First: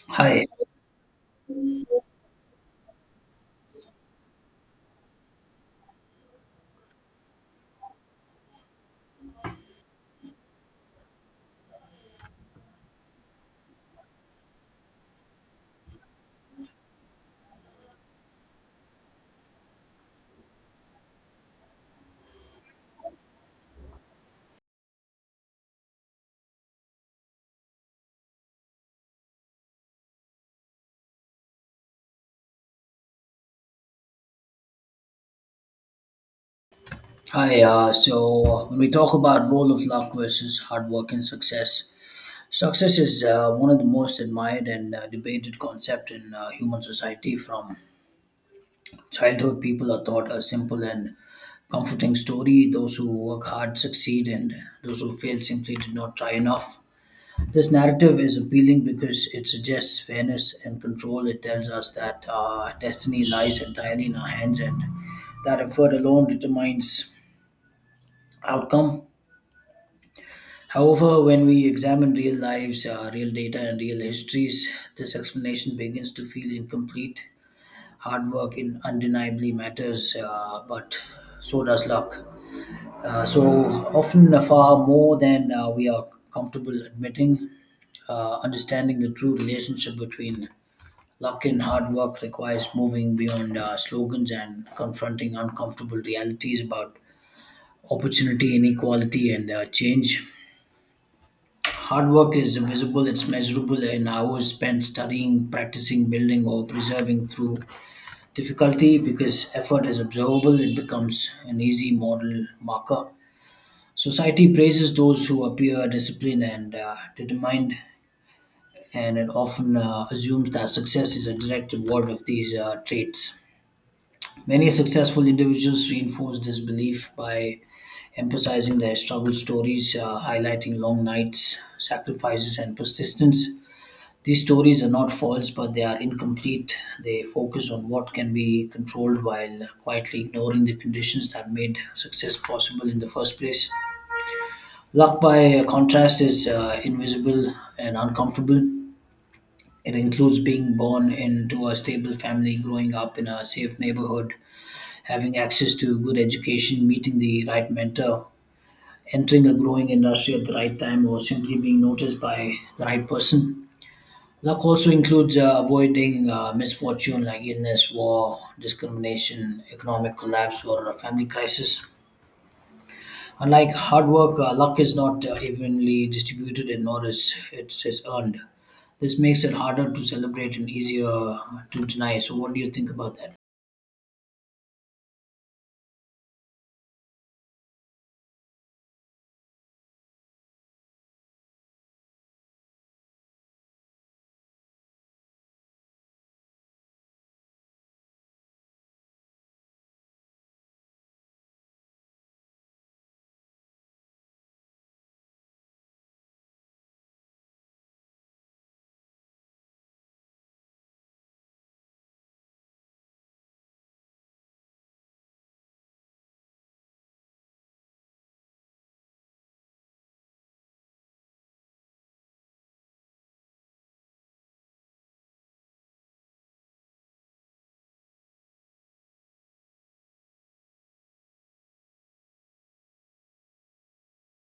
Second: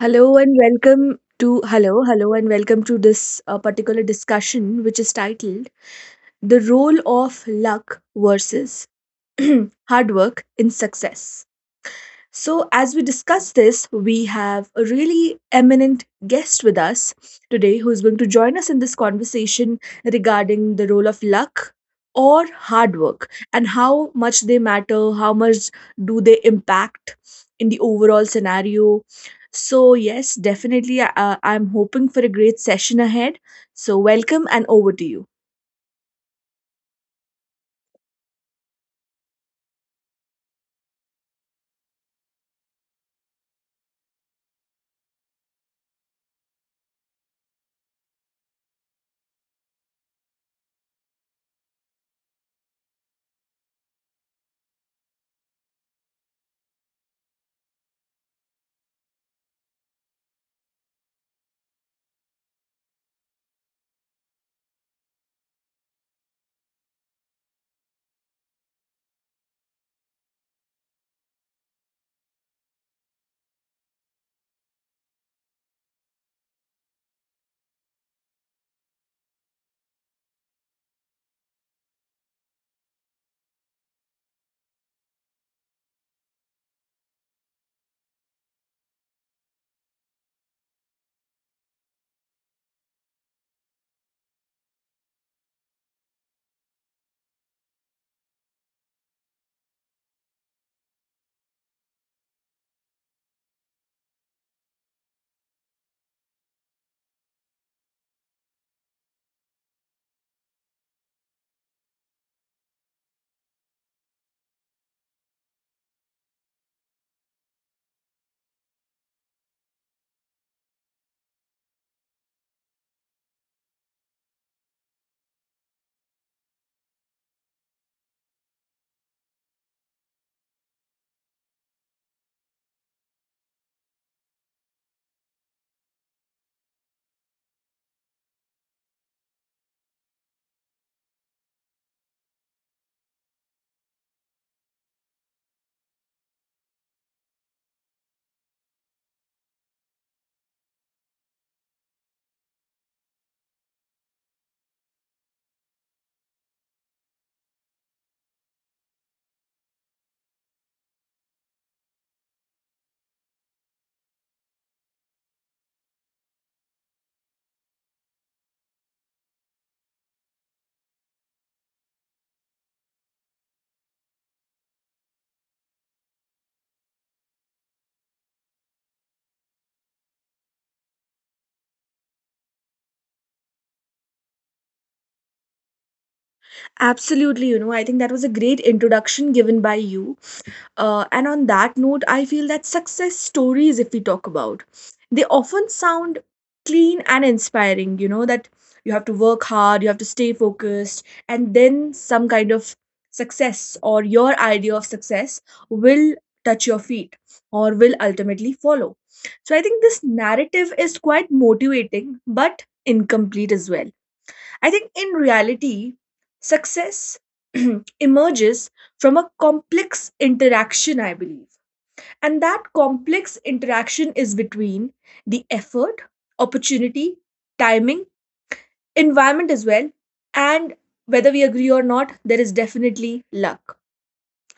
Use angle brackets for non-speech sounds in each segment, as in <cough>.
Hello Hi, and welcome hello and welcome to this particular discussion, which is titled "The Role of Luck versus <clears throat> Hard Work in Success." So, as we discuss this, we have a really eminent guest with us today who is going to join us in this conversation regarding the role of luck or hard work and how much they matter, how much do they impact in the overall scenario. So, yes, definitely, I'm hoping for a great session ahead. So, welcome and over to you. So when we talk about role of luck versus hard work and success, success is one of the most admired and debated concept in human society. From childhood, people are taught a simple and comforting story: those who work hard succeed, and those who fail simply did not try enough. This narrative is appealing because it suggests fairness and control. It tells us that destiny lies entirely in our hands, and that effort alone determines outcome. However, when we examine real lives, real data, and real histories, this explanation begins to feel incomplete. Hard work in undeniably matters, but so does luck. So often, far more than we are comfortable admitting. Understanding the true relationship between luck and hard work requires moving beyond slogans and confronting uncomfortable realities about opportunity, inequality, and change. Hard work is visible, it's measurable in hours spent studying, practicing, building, or preserving through difficulty. Because effort is observable, it becomes an easy model marker. Society praises those who appear disciplined and determined, and it often assumes that success is a direct reward of these traits. Many successful individuals reinforce this belief by emphasizing their struggle stories, highlighting long nights, sacrifices, and persistence. These stories are not false, but they are incomplete. They focus on what can be controlled while quietly ignoring the conditions that made success possible in the first place. Luck, by contrast, is invisible and uncomfortable. It includes being born into a stable family, growing up in a safe neighborhood, having access to good education, meeting the right mentor, entering a growing industry at the right time, or simply being noticed by the right person. Luck also includes avoiding misfortune like illness, war, discrimination, economic collapse, or a family crisis. Unlike hard work, luck is not evenly distributed and nor is it is earned. This makes it harder to celebrate and easier to deny. So, what do you think about that? Absolutely, I think that was a great introduction given by you. And on that note, I feel that success stories, if we talk about, they often sound clean and inspiring, that you have to work hard, you have to stay focused, and then some kind of success or your idea of success will touch your feet or will ultimately follow. So I think this narrative is quite motivating but incomplete as well. I think in reality, success <clears throat> emerges from a complex interaction, I believe. And that complex interaction is between the effort, opportunity, timing, environment as well, and whether we agree or not, there is definitely luck.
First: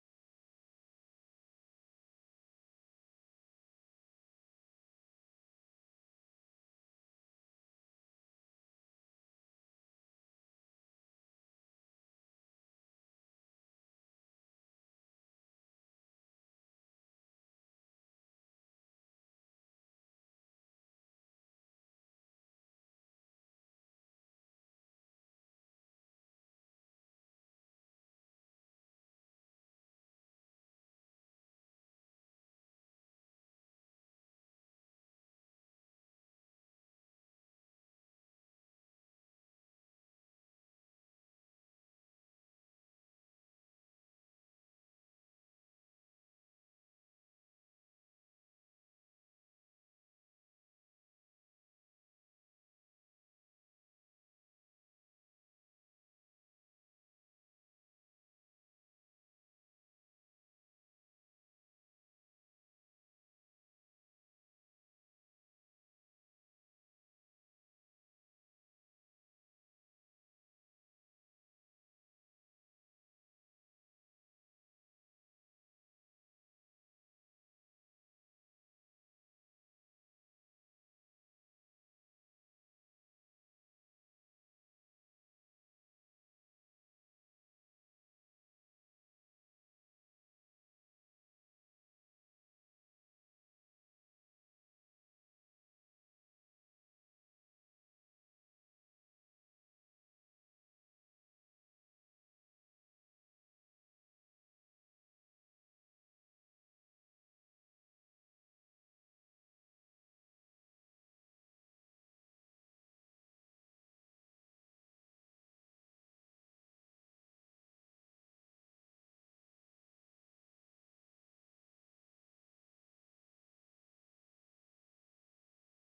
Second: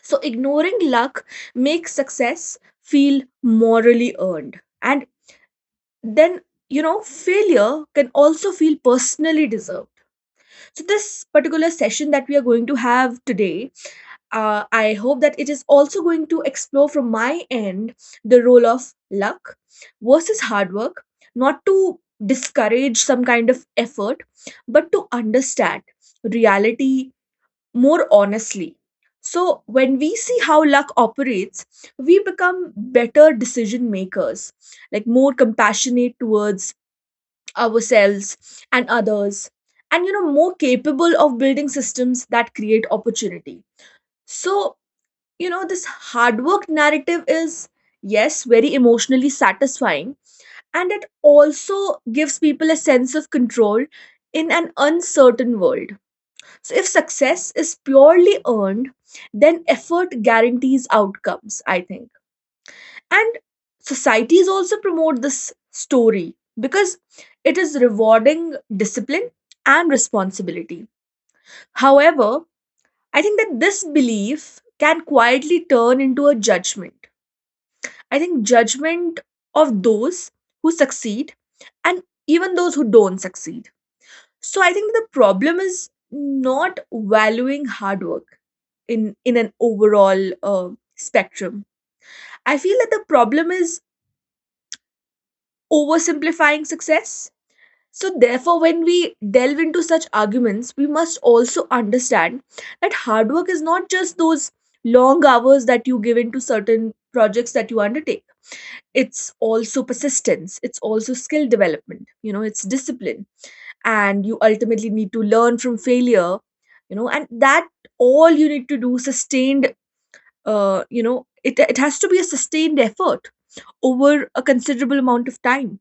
So, ignoring luck makes success feel morally earned. And then, failure can also feel personally deserved. So, this particular session that we are going to have today, I hope that it is also going to explore from my end the role of luck versus hard work, not to discourage some kind of effort, but to understand reality more honestly. So, when we see how luck operates, we become better decision makers, like more compassionate towards ourselves and others, and more capable of building systems that create opportunity. So, this hard work narrative is, yes, very emotionally satisfying, and it also gives people a sense of control in an uncertain world. So if success is purely earned, then effort guarantees outcomes, I think. And societies also promote this story because it is rewarding discipline and responsibility. However, I think that this belief can quietly turn into a judgment. I think judgment of those who succeed and even those who don't succeed. So I think the problem is not valuing hard work in in an overall uh, spectrum. I feel that the problem is oversimplifying success. So, therefore, when we delve into such arguments, we must also understand that hard work is not just those long hours that you give into certain projects that you undertake. It's also persistence, it's also skill development, it's discipline. And you ultimately need to learn from failure, and that all you need to do sustained, it has to be a sustained effort over a considerable amount of time.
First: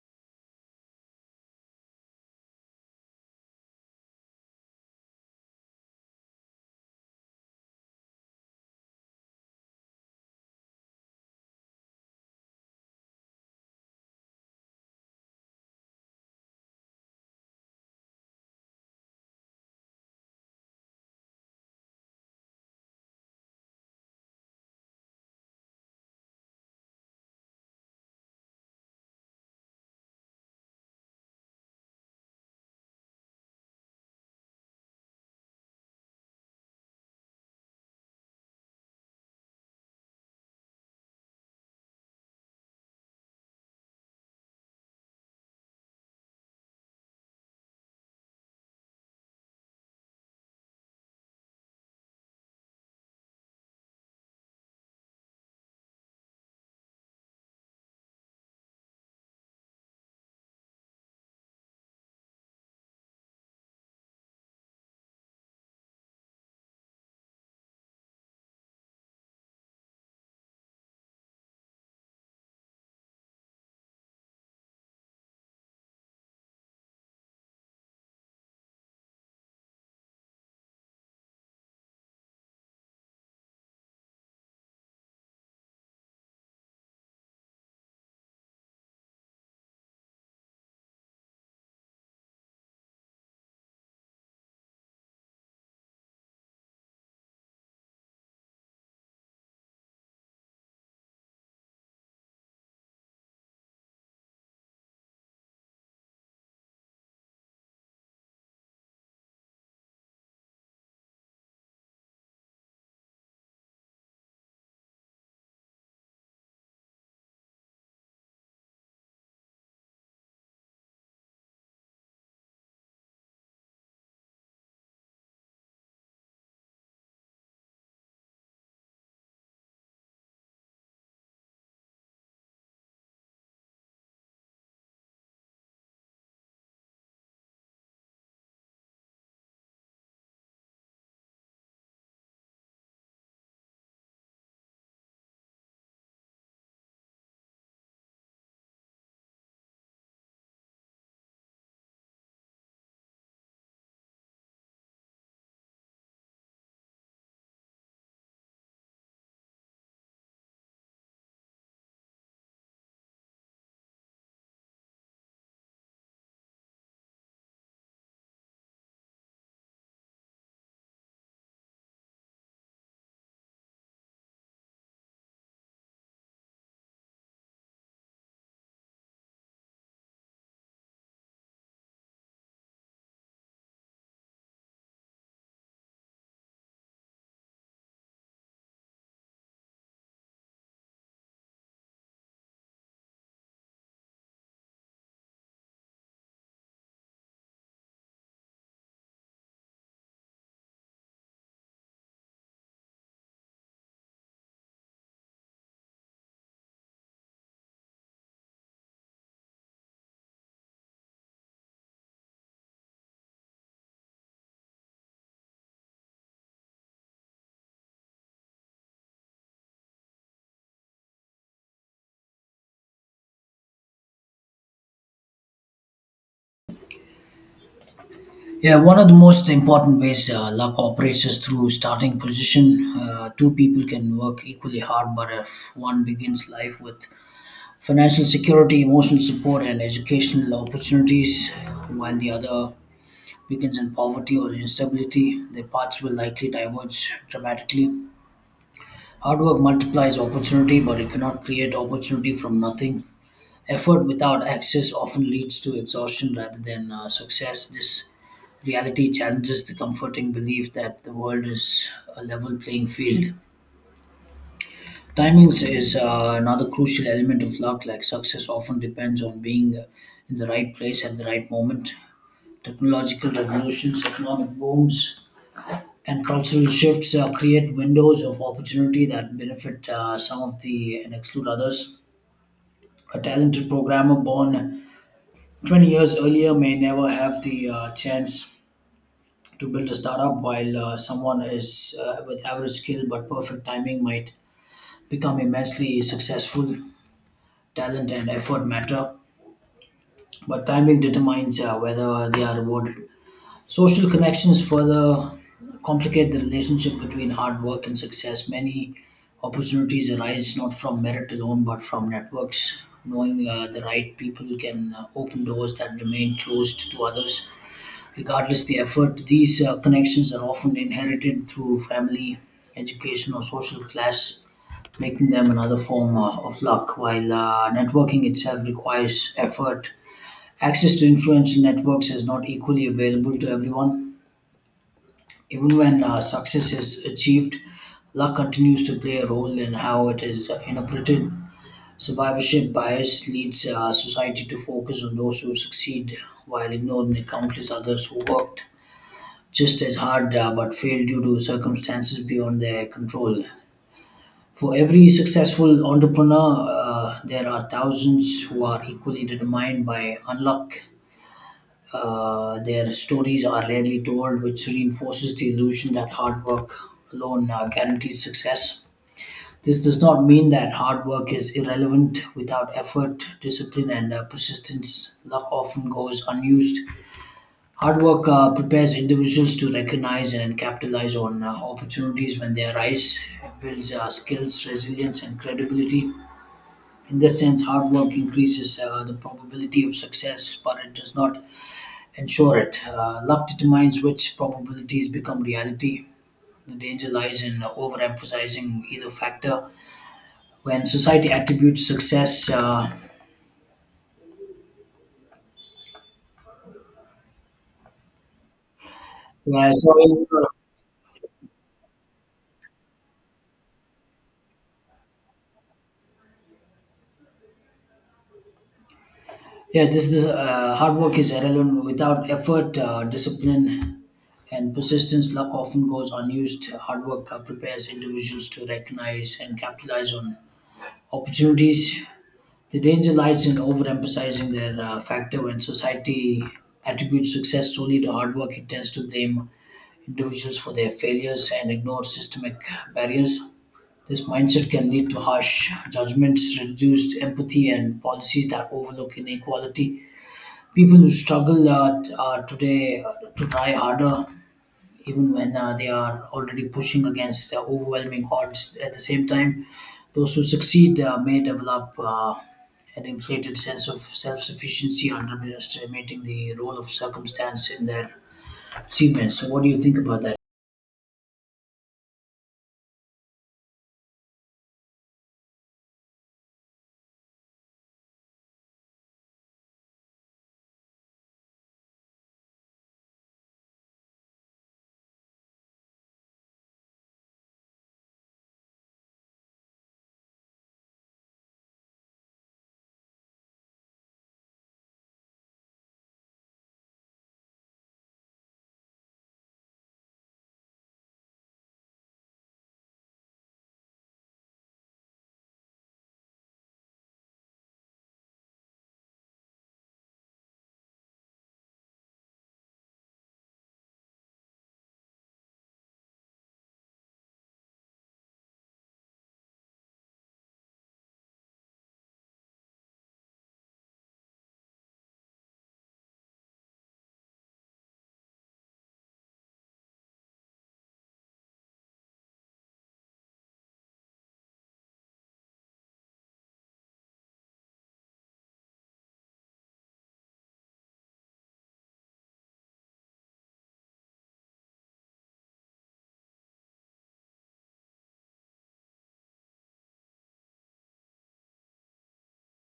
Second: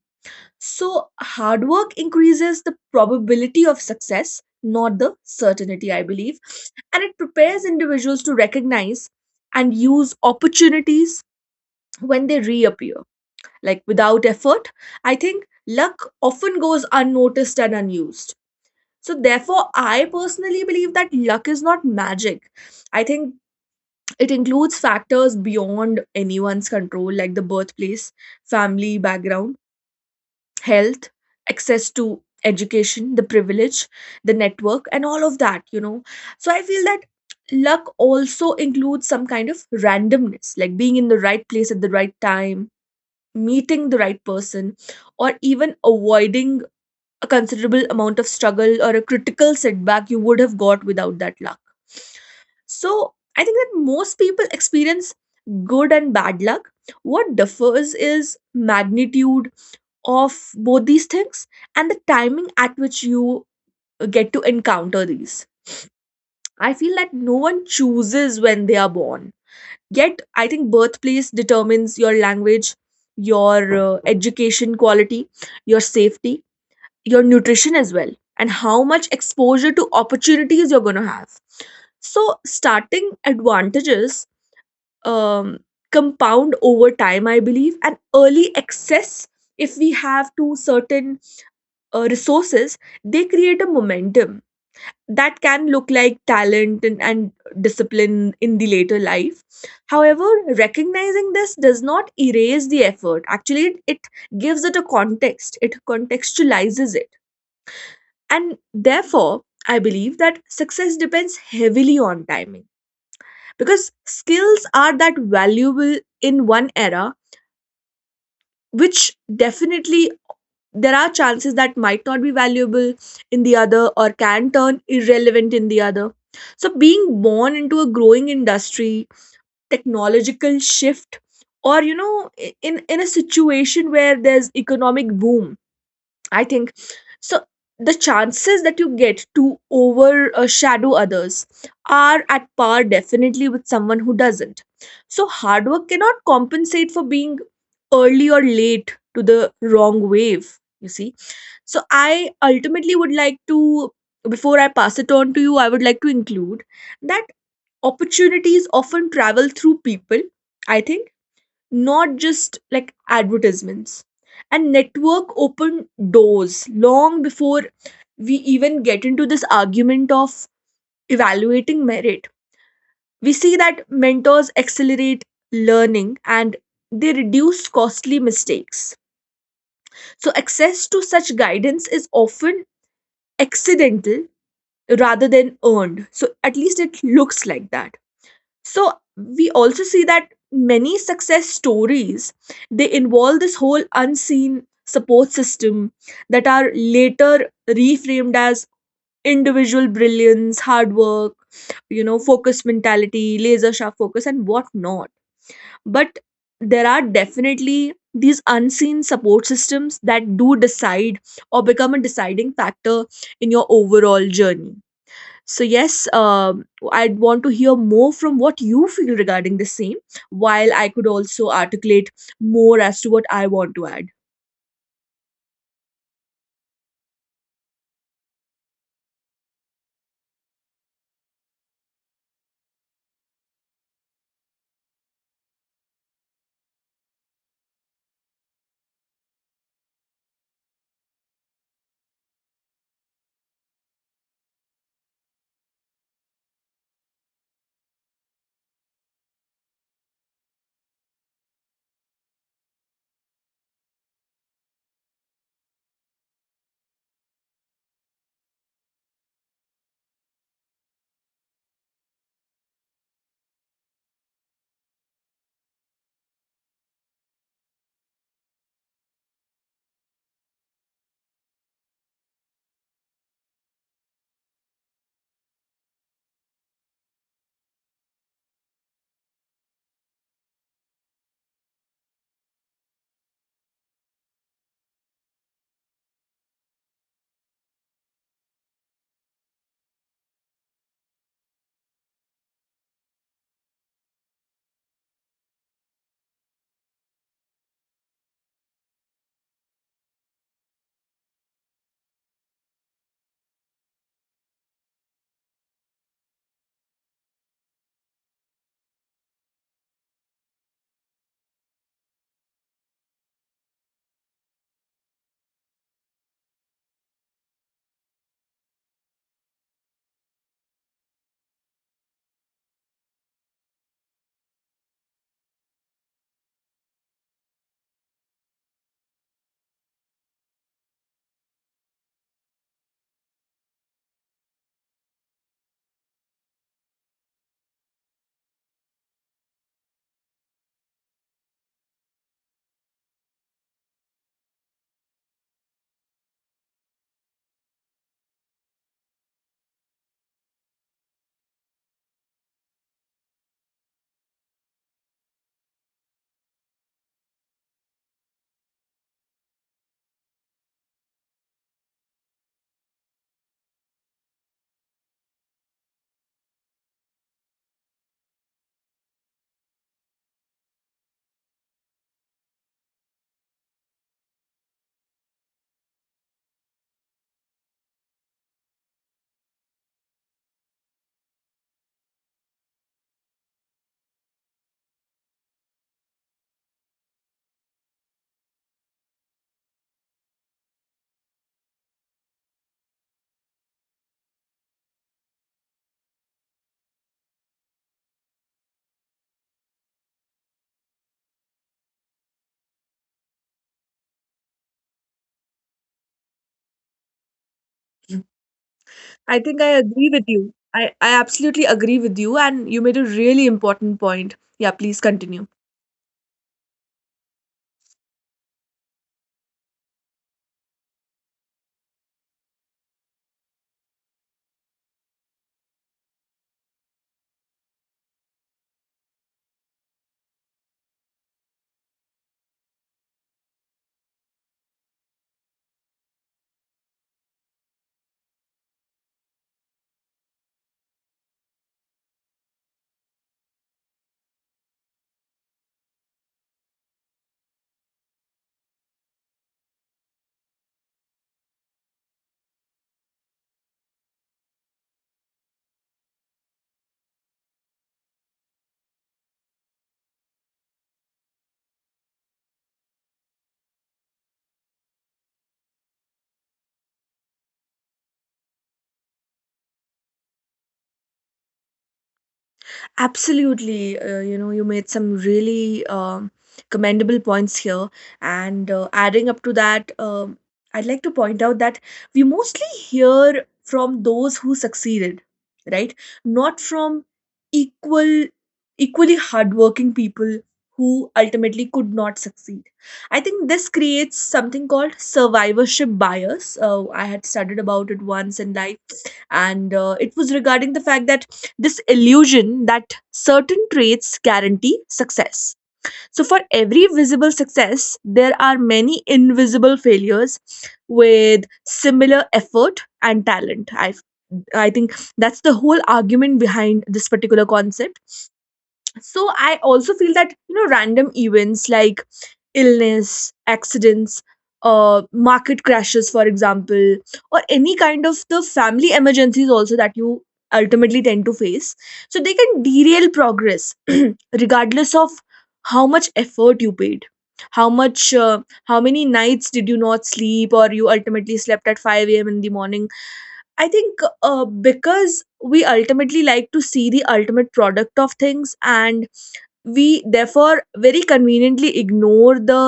So, hard work increases the probability of success, not the certainty, I believe. And it prepares individuals to recognize and use opportunities when they reappear. Like, without effort, I think luck often goes unnoticed and unused. So, therefore, I personally believe that luck is not magic. I think it includes factors beyond anyone's control, like the birthplace, family, background health, access to education, the privilege, the network, and all of that. So I feel that luck also includes some kind of randomness, like being in the right place at the right time, meeting the right person, or even avoiding a considerable amount of struggle or a critical setback you would have got without that luck. So I think that most people experience good and bad luck. What differs is magnitude of both these things and the timing at which you get to encounter these. I feel that no one chooses when they are born. Yet, I think birthplace determines your language, your education quality, your safety, your nutrition as well, and how much exposure to opportunities you're going to have. So, starting advantages um, compound over time, I believe, and early access if we have to certain resources, they create a momentum that can look like talent and discipline in the later life. However, recognizing this does not erase the effort. Actually, it gives it a context, it contextualizes it. And therefore, I believe that success depends heavily on timing because skills are that valuable in one era, which definitely there are chances that might not be valuable in the other or can turn irrelevant in the other. So, being born into a growing industry, technological shift, or in a situation where there's economic boom, I think so. The chances that you get to overshadow others are at par definitely with someone who doesn't. So, hard work cannot compensate for being early or late to the wrong wave, you see. So, I ultimately would like to, before I pass it on to you, I would like to include that opportunities often travel through people, I think, not just like advertisements. And network open doors long before we even get into this argument of evaluating merit. We see that mentors accelerate learning and they reduce costly mistakes. So, access to such guidance is often accidental rather than earned. So, at least it looks like that. So we also see that many success stories, they involve this whole unseen support system that are later reframed as individual brilliance, hard work, focus mentality, laser sharp focus, and whatnot. But there are definitely these unseen support systems that do decide or become a deciding factor in your overall journey. So yes, I'd want to hear more from what you feel regarding the same, while I could also articulate more as to what I want to add. Yeah, one of the most important ways luck operates is through starting position. Two people can work equally hard, but if one begins life with financial security, emotional support, and educational opportunities, while the other weakens in poverty or instability. Their paths will likely diverge dramatically. Hard work multiplies opportunity, but it cannot create opportunity from nothing. Effort without access often leads to exhaustion rather than success. This reality challenges the comforting belief that the world is a level playing field. Timings is another crucial element of luck. Like success often depends on being in the right place at the right moment. Technological revolutions, economic booms, and cultural shifts create windows of opportunity that benefit some of the and exclude others. A talented programmer born 20 years earlier may never have the chance to build a startup, while someone is with average skill but perfect timing might become immensely successful. Talent and effort matter but timing determines whether they are rewarded. Social connections further complicate the relationship between hard work and success. Many opportunities arise not from merit alone, but from networks. Knowing the right people can open doors that remain closed to others, regardless the effort. These connections are often inherited through family, education, or social class, making them another form of luck. While networking itself requires effort. Access to influential networks is not equally available to everyone. Even when success is achieved, luck continues to play a role in how it is interpreted. Survivorship bias leads society to focus on those who succeed while ignoring the countless others who worked just as hard but failed due to circumstances beyond their control. For every successful entrepreneur, there are thousands who are equally determined by unluck. Their stories are rarely told, which reinforces the illusion that hard work alone guarantees success. This does not mean that hard work is irrelevant. Without effort, discipline, and persistence, luck often goes unused. Hard work prepares individuals to recognize and capitalize on opportunities when they arise. It builds skills, resilience, and credibility. In this sense, hard work increases the probability of success, but it does not ensure it. Luck determines which probabilities become reality. The danger lies in overemphasizing either factor. When society attributes success, I think I yeah, so agree with you. I absolutely agree with you, and you made a really important point. Yeah, please continue. yeah, this hard work is irrelevant without effort, discipline, and persistence. Luck often goes unused. Hard work prepares individuals to recognize and capitalize on opportunities. The danger lies in overemphasizing their factor when society attributes success solely to hard work. It tends to blame individuals for their failures and ignore systemic barriers. This mindset can lead to harsh judgments, reduced empathy, and policies that overlook inequality. People who struggle today to try harder even when they are already pushing against overwhelming odds. At the same time, those who succeed may develop an inflated sense of self sufficiency, underestimating the role of circumstance in their achievements. So, what do you think about that? Absolutely. You made some really commendable points here. And adding up to that, I'd like to point out that we mostly hear from those who succeeded, right? Not from equal, equally hardworking people who ultimately could not succeed. I think this creates something called survivorship bias. I had studied about it once in life, and it was regarding the fact that this illusion that certain traits guarantee success. So, for every visible success, there are many invisible failures with similar effort and talent. I think that's the whole argument behind this particular concept. So I also feel that random events like illness, accidents, market crashes for example, or any kind of the family emergencies also that you ultimately tend to face, so they can derail progress, <clears throat> regardless of how much effort you paid, how many nights did you not sleep, or you ultimately slept at 5 a.m. in the morning. I think because we ultimately like to see the ultimate product of things, and we therefore very conveniently ignore the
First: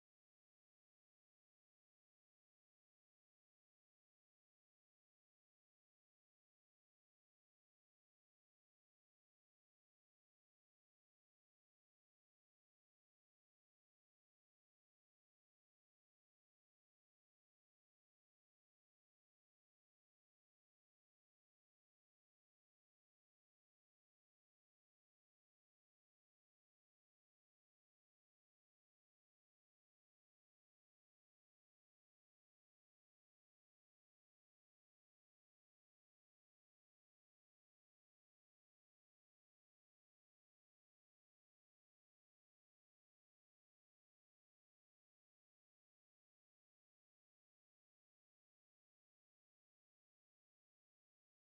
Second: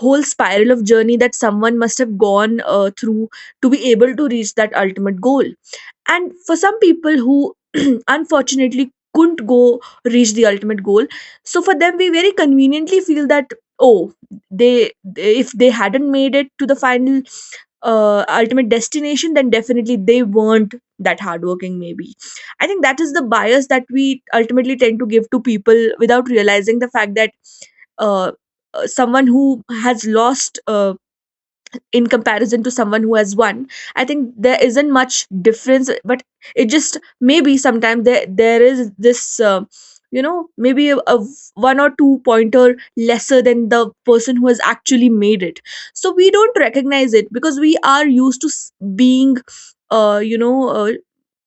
whole spiral of journey that someone must have gone through to be able to reach that ultimate goal. And for some people who <clears throat> unfortunately couldn't go reach the ultimate goal, so for them we very conveniently feel that, oh, they if they hadn't made it to the final ultimate destination, then definitely they weren't that hardworking maybe. I think that is the bias that we ultimately tend to give to people without realizing the fact that uh, someone who has lost, in comparison to someone who has one, I think there isn't much difference. But it just, maybe sometimes, there is this, you know maybe a one or two pointer lesser than the person who has actually made it. So we don't recognize it because we are used to being, uh, you know uh,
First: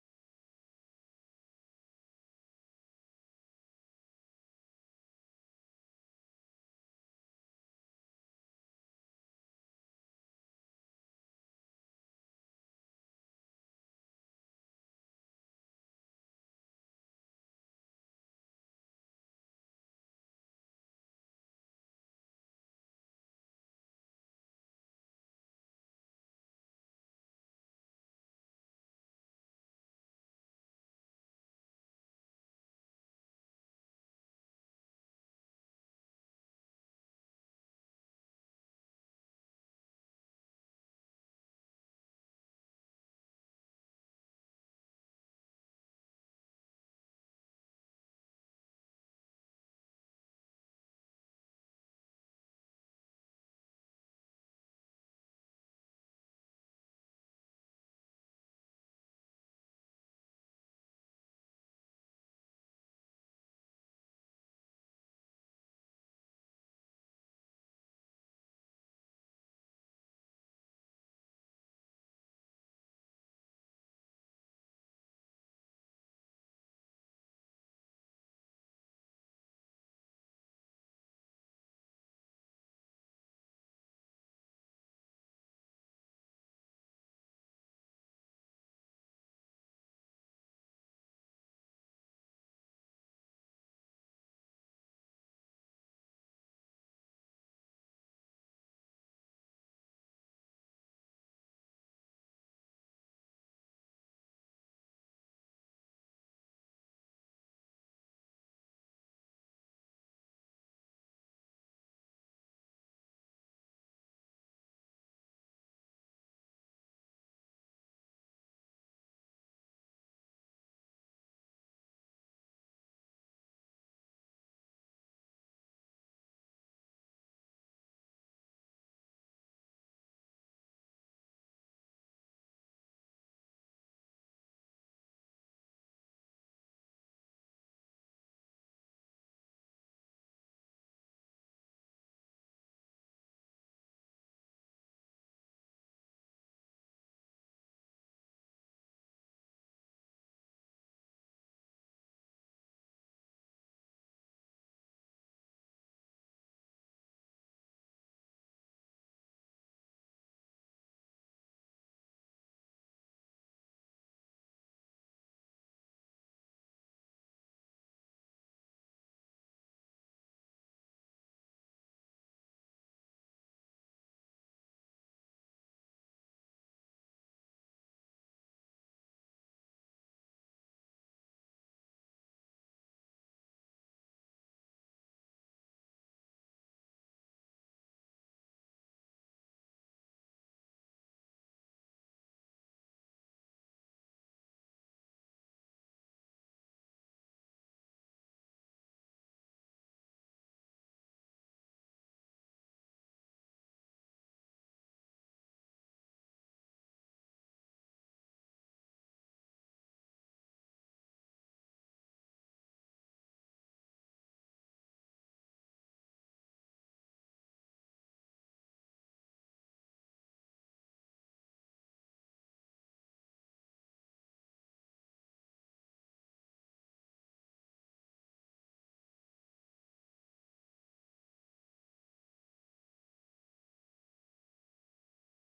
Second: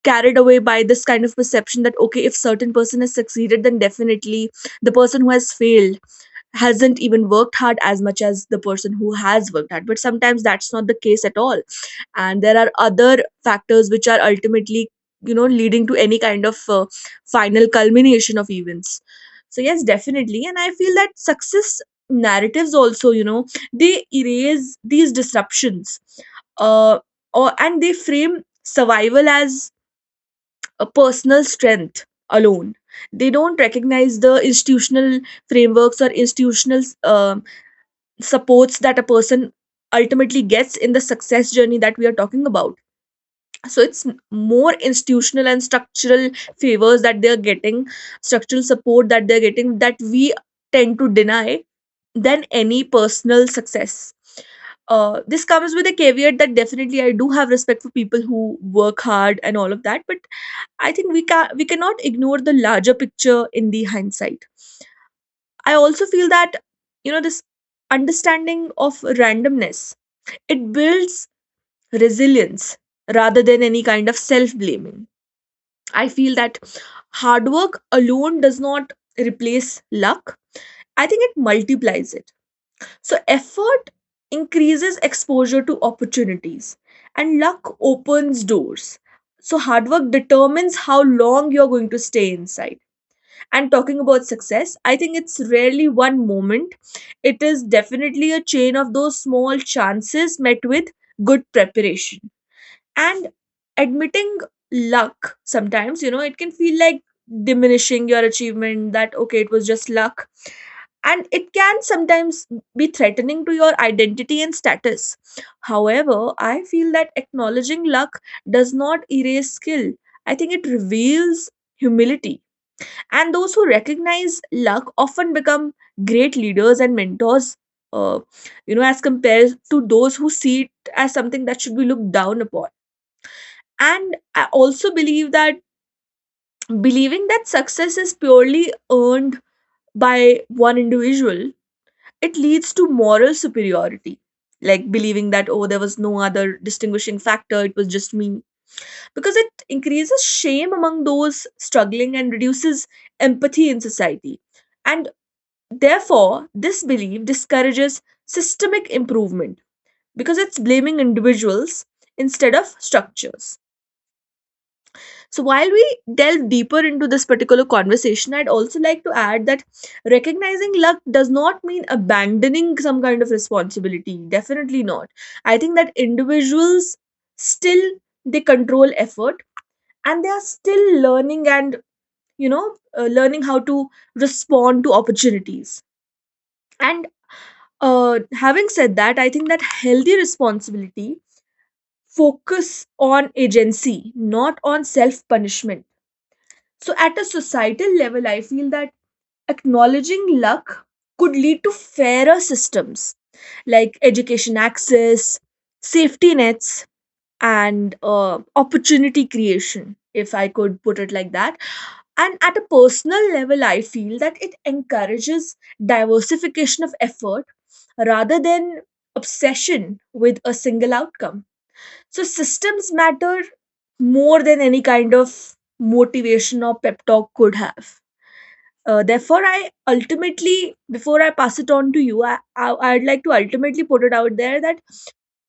carried away by this kind of perception that, okay, if certain person has succeeded, then definitely the person who has failed hasn't even worked hard as much as the person who has worked hard. But sometimes that's not the case at all, and there are other factors which are ultimately leading to any kind of final culmination of events. So yes, definitely, and I feel that success narratives also, they erase these disruptions, uh, or and they frame survival as a personal strength alone. They don't recognize the institutional frameworks or institutional um supports that a person ultimately gets in the success journey that we are talking about. So it's more institutional and structural favors that they're getting, structural support that they're getting, that we tend to deny than any personal success. This comes with a caveat that definitely I do have respect for people who work hard and all of that, but I think we cannot ignore the larger picture in the hindsight. I also feel that this understanding of randomness it builds resilience rather than any kind of self blaming. I feel that hard work alone does not replace luck. I think it multiplies it. So effort increases exposure to opportunities and luck opens doors. So hard work determines how long you're going to stay inside, and talking about success, I think it's rarely one moment. It is definitely a chain of those small chances met with good preparation. And admitting luck sometimes, you know, it can feel like diminishing your achievement that, okay, it was just luck. And it can sometimes be threatening to your identity and status. However, I feel that acknowledging luck does not erase skill. I think it reveals humility, and those who recognize luck often become great leaders and mentors, uh, you know as compared to those who see it as something that should be looked down upon. And I also believe that believing that success is purely earned by one individual, it leads to moral superiority, like believing that, oh, there was no other distinguishing factor, it was just me, because it increases shame among those struggling and reduces empathy in society. And therefore, this belief discourages systemic improvement because it's blaming individuals instead of structures. So, while we delve deeper into this particular conversation, I'd also like to add that recognizing luck does not mean abandoning some kind of responsibility. Definitely not. I think that individuals still they control effort, and they are still learning and, you know, learning how to respond to opportunities. And having said that, I think that healthy responsibility focus on agency, not on self punishment. So at a societal level, I feel that acknowledging luck could lead to fairer systems, like education access, safety nets, and opportunity creation, if I could put it like that. And at a personal level, I feel that it encourages diversification of effort rather than obsession with a single outcome. So, systems matter more than any kind of motivation or pep talk could have. Therefore, I ultimately, before I pass it on to you, I'd like to ultimately put it out there that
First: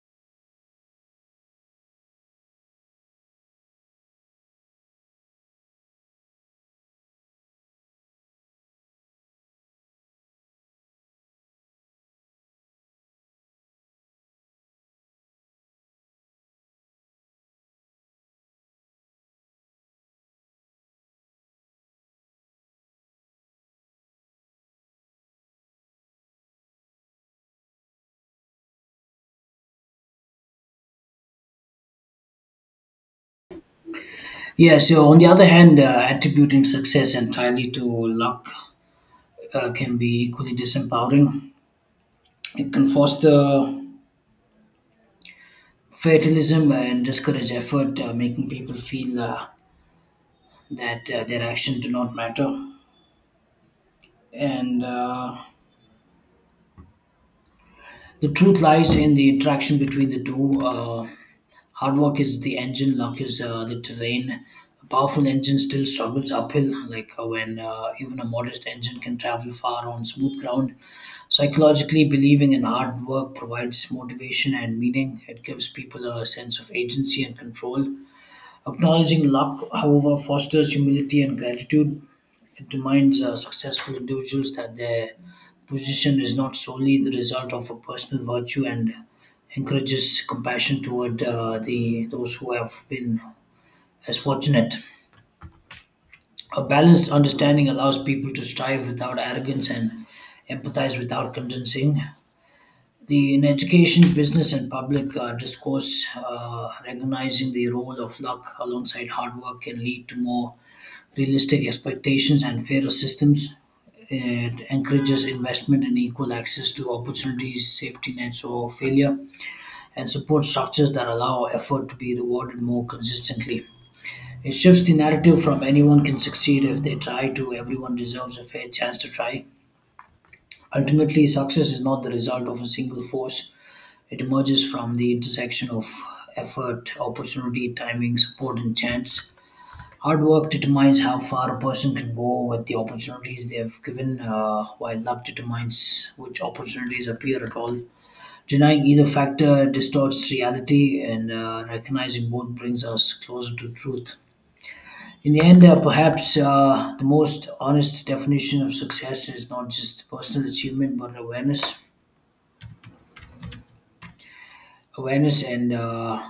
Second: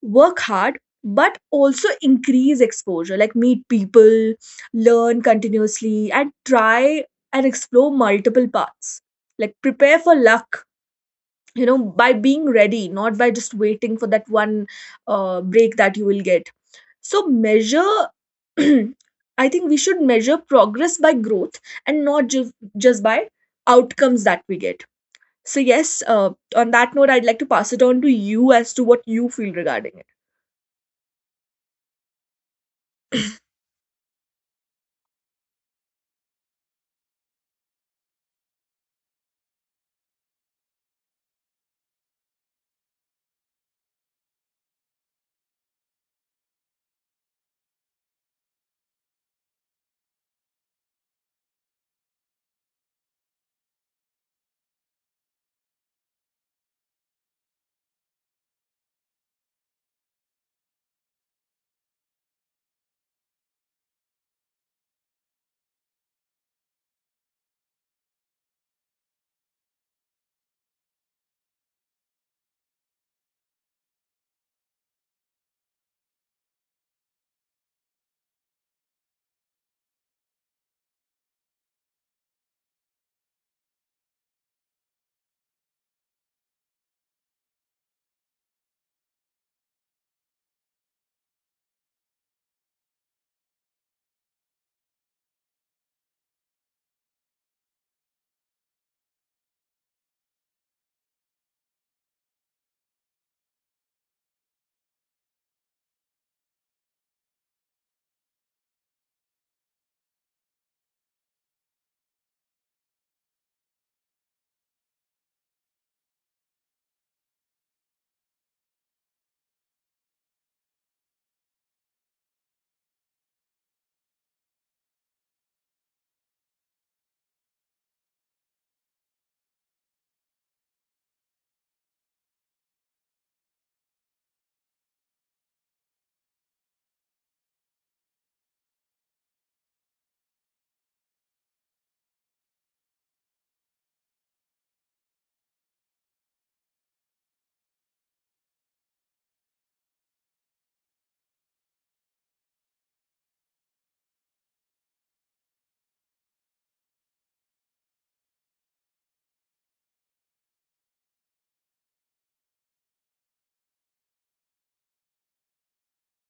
work hard but also increase exposure, like meet people, learn continuously and try and explore multiple paths, like prepare for luck, you know, by being ready, not by just waiting for that one break that you will get. So measure, <clears throat> I think we should measure progress by growth and not just by outcomes that we get. So yes, on that note, I'd like to pass it on to you as to what you feel regarding it. Yeah, so on the other hand, attributing success entirely to luck can be equally disempowering. It can foster fatalism and discourage effort, making people feel that their actions do not matter. And the truth lies in the interaction between the two. Hard work is the engine, luck is the terrain. A powerful engine still struggles uphill, like when even a modest engine can travel far on smooth ground. Psychologically, believing in hard work provides motivation and meaning. It gives people a sense of agency and control. Acknowledging luck, however, fosters humility and gratitude. It reminds successful individuals that their position is not solely the result of a personal virtue and encourages compassion toward the those who have been as fortunate. A balanced understanding allows people to strive without arrogance and empathize without condensing. The in education, business, and public discourse, recognizing the role of luck alongside hard work can lead to more realistic expectations and fairer systems. It encourages investment and equal access to opportunities, safety nets or failure, and support structures that allow effort to be rewarded more consistently. It shifts the narrative from anyone can succeed if they try to everyone deserves a fair chance to try. Ultimately, success is not the result of a single force. It emerges from the intersection of effort, opportunity, timing, support, and chance. Hard work determines how far a person can go with the opportunities they have given, while luck determines which opportunities appear at all. Denying either factor distorts reality, and recognizing both brings us closer to truth. In the end, perhaps the most honest definition of success is not just personal achievement but awareness. Awareness and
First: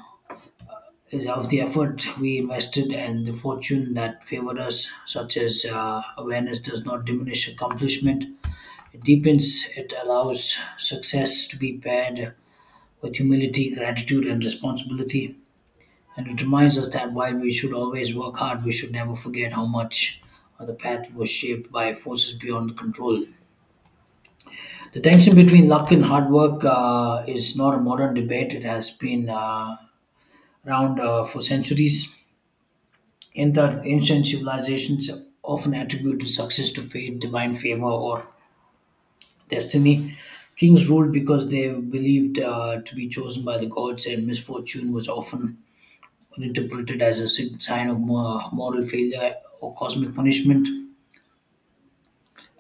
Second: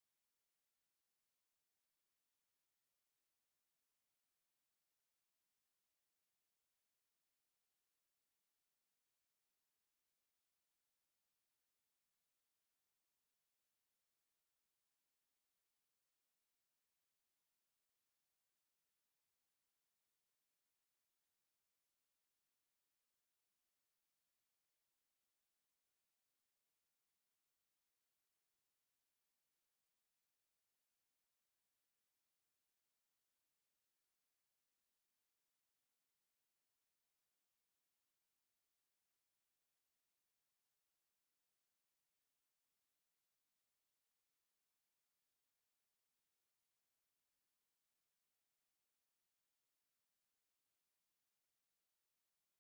is of the effort we invested and the fortune that favored us, such as awareness does not diminish accomplishment. It deepens, it allows success to be paired with humility, gratitude, and responsibility. And it reminds us that while we should always work hard, we should never forget how much of the path was shaped by forces beyond control. The tension between luck and hard work is not a modern debate. It has been around for centuries. In ancient civilizations often attributed success to fate, divine favor, or destiny. Kings ruled because they believed to be chosen by the gods, and misfortune was often interpreted as a sign of moral failure or cosmic punishment.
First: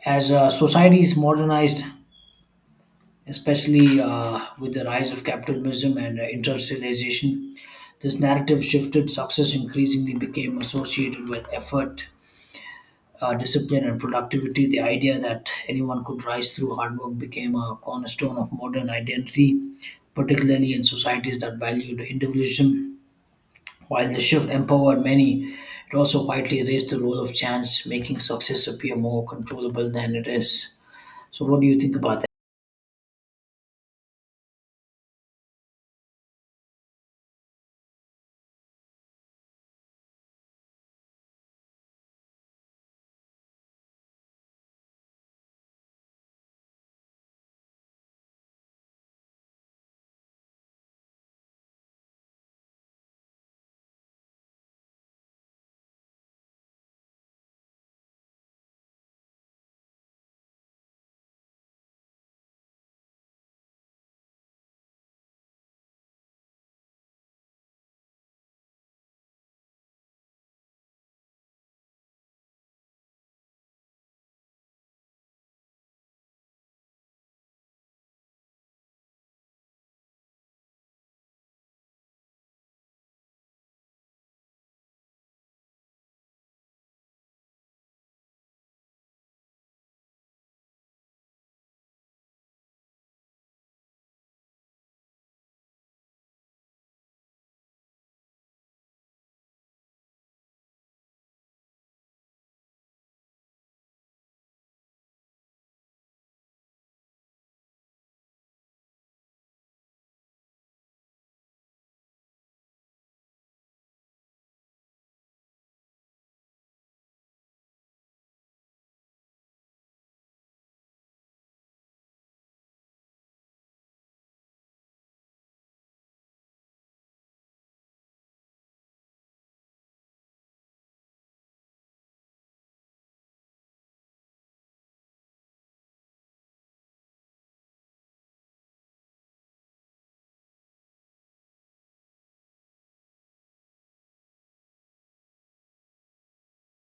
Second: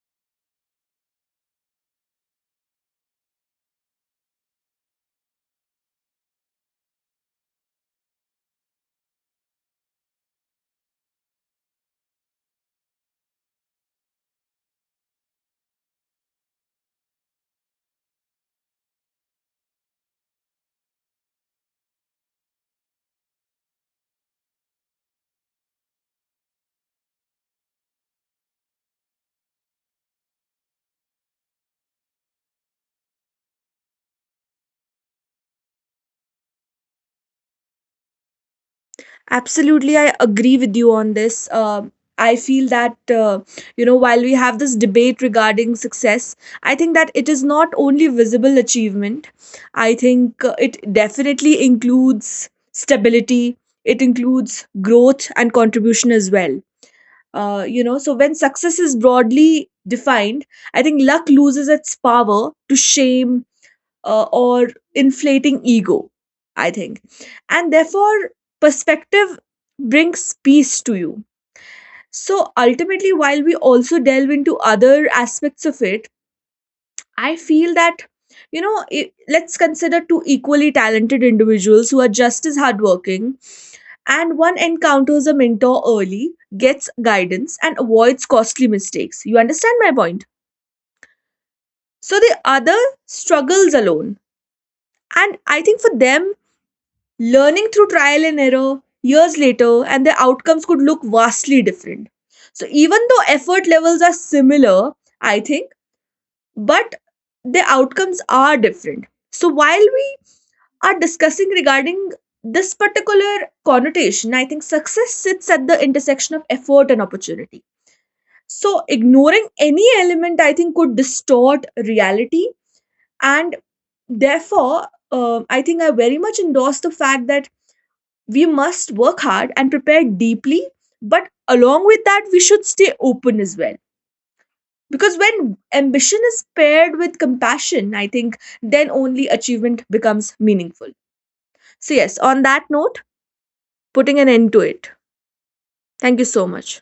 As societies modernized, especially with the rise of capitalism and industrialization, this narrative shifted. Success increasingly became associated with effort, discipline and productivity. The idea that anyone could rise through hard work became a cornerstone of modern identity, particularly in societies that valued individualism. While the shift empowered many, it also quietly raised the role of chance, making success appear more controllable than it is. So, what do you think about Absolutely, I agree with you on this. Um I feel that, you know, while we have this debate regarding success, I think that it is not only visible achievement. I think it definitely includes stability, it includes growth and contribution as well. You know, so when success is broadly defined, I think luck loses its power to shame or inflating ego, I think. And therefore, perspective brings peace to you. So ultimately, while we also delve into other aspects of it, I feel that, you know, I let's consider two equally talented individuals who are just as hardworking, and one encounters a mentor early, gets guidance, and avoids costly mistakes. You understand my point? So the other struggles alone. And I think for them, learning through trial and error years later, and their outcomes could look vastly different. So even though effort levels are similar, I think, but the outcomes are different. So while we are discussing regarding this particular connotation, I think success sits at the intersection of effort and opportunity. So ignoring any element, I think, could distort reality. And therefore, I think I very much endorse the fact that we must work hard and prepare deeply. But along with that, we should stay open as well. Because when ambition is paired with compassion, I think then only achievement becomes meaningful. So, yes, on that note, putting an end to it. Thank you so much.